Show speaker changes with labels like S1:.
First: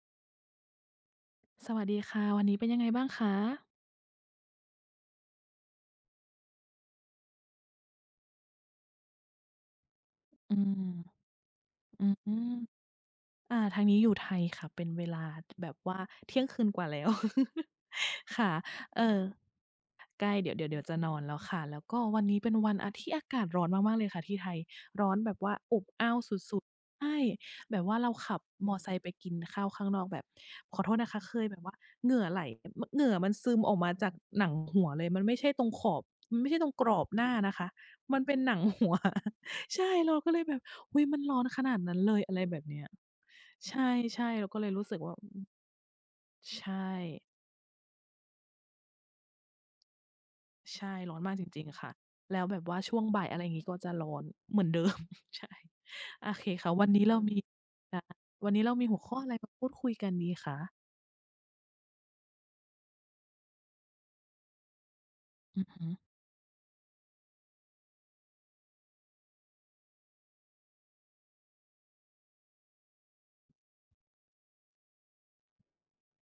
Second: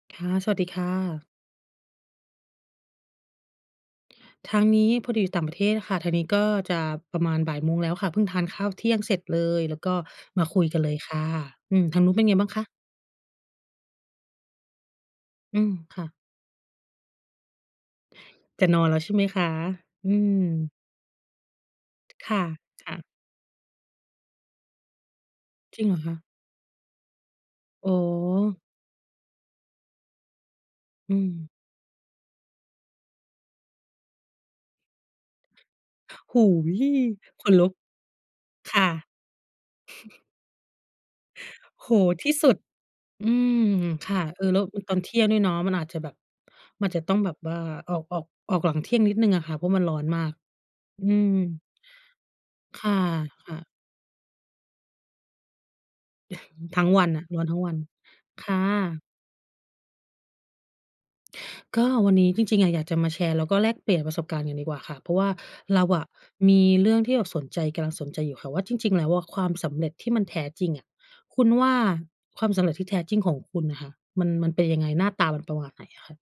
S1: ค่ะ สวัสดีค่ะ
S2: สวัสดีค่ะ วันนี้เป็นยังไงบ้างคะ?
S1: ทางนี้พอดีอยู่ต่างประเทศค่ะ ทางนี้ก็จะประมาณบ่ายโมงแล้วค่ะ เพิ่งทานข้าวเที่ยงเสร็จเลย แล้วก็มา
S2: อื
S1: คุยกัน
S2: ม
S1: เลยค่ะ อืม ทา
S2: อ
S1: ง
S2: ื
S1: นู้นเป็นไงบ้า
S2: ม
S1: งคะ?
S2: อ่า ทางนี้อยู่ไทยค่ะ เป็นเวลา
S1: อื
S2: แบ
S1: ม
S2: บว
S1: ค
S2: ่า
S1: ่ะ
S2: เที่ยงคืนกว่าแล้ว ค่ะ
S1: จะนอนแล
S2: เ
S1: ้
S2: อ่
S1: วใช่
S2: อ
S1: ไหมคะ? อื
S2: ใกล้เดี๋ยว เดี๋ยว
S1: ม
S2: เดี๋ยวจะนอนแล้วค่ะ แล้วก็วัน
S1: ค
S2: นี
S1: ่
S2: ้
S1: ะ
S2: เป็นวัน
S1: ค
S2: อา
S1: ่
S2: ท
S1: ะ
S2: ี่อากาศร้อนมากมากเลยค่ะที่ไทยร้อนแบบว่าอ
S1: จริ
S2: บ
S1: งเหรอ
S2: อ
S1: ค
S2: ้า
S1: ะ?
S2: วสุด ๆ ใช่ แบบ
S1: อ๋
S2: ว
S1: อ
S2: ่าเราขับมอไซค์ไปกินข้าวข้างนอกแบบ ขอโทษนะ
S1: อื
S2: คะ เค
S1: ม
S2: ยแบบว่าเหงื่อไหล [unintelligible] เหงื่อมันซึมออกมาจากหนังหัวเลย มันไม่ใช่ตรงขอบ ม
S1: ห
S2: ันไ
S1: ู
S2: ม่ใช่ตรง
S1: ย
S2: กรอบหน้า
S1: ข
S2: น
S1: น
S2: ะค
S1: ลุ
S2: ะ
S1: ก
S2: มันเป็นหนัง
S1: ค
S2: ห
S1: ่ะ
S2: ัว ใช่ เราก็เลยแบบ อุ้ย มันร้อนขนาด
S1: โอ้โฮ
S2: นั้นเลย
S1: ที
S2: อ
S1: ่
S2: ะไร
S1: สุ
S2: แ
S1: ด
S2: บบเนี้ย
S1: อืม
S2: ใช
S1: ค่ะ
S2: ่
S1: เอ
S2: ๆ เรา
S1: อ แ
S2: ก
S1: ล
S2: ็
S1: ้ว
S2: เลย
S1: อ
S2: รู้
S1: ต
S2: สึ
S1: อน
S2: ก
S1: เ
S2: ว
S1: ท
S2: ่า
S1: ี่
S2: อ
S1: ยง
S2: ื
S1: ด้ว
S2: ม
S1: ยเนาะ มันอาจจะแบบ
S2: ใช่
S1: มันอาจจะต้องแบบว่า ออก ออก ออกหลังเที่ยงนิดหนึ่งอะค่ะ เพราะมันร้อนมาก
S2: ใช่
S1: อื
S2: ร้อน
S1: ม
S2: มากจริง ๆ ค่ะ แล้วแบบว่า
S1: ค
S2: ช
S1: ่ะ
S2: ่วงบ่าย อะไร
S1: ค่
S2: งี
S1: ะ
S2: ้ ก็จะร้อนเหมือน เดิม ใช่ โอเคค่ะ
S1: ทั
S2: ว
S1: ้
S2: ัน
S1: ง
S2: น
S1: ว
S2: ี้
S1: ัน
S2: เรา
S1: อะ
S2: มี
S1: ร้อนทั้งวัน ค
S2: วัน
S1: ่
S2: นี้เรามีหัว
S1: ะ
S2: ข้ออะไรมาพูดคุยกันดีคะ?
S1: ก็วันนี้จริง ๆ อะยากจะมาแชร์แล้วก็แลกเปลี่ยนประสบการณ์กันดีกว่าค่ะ เพราะว่า
S2: อือฮ
S1: เรา
S2: ึ
S1: อะมีเรื่องที่แบบสนใจ กำลังสนใจอยู่ค่ะว่า จริง ๆ แล้วอะความสำเร็จที่มันแท้จริงอะ คุณว่าความสำเร็จที่แท้จริงของคุณอะค่ะ มัน มันเป็นยังไง? หน้าตามันประมาณไหนอะคะ?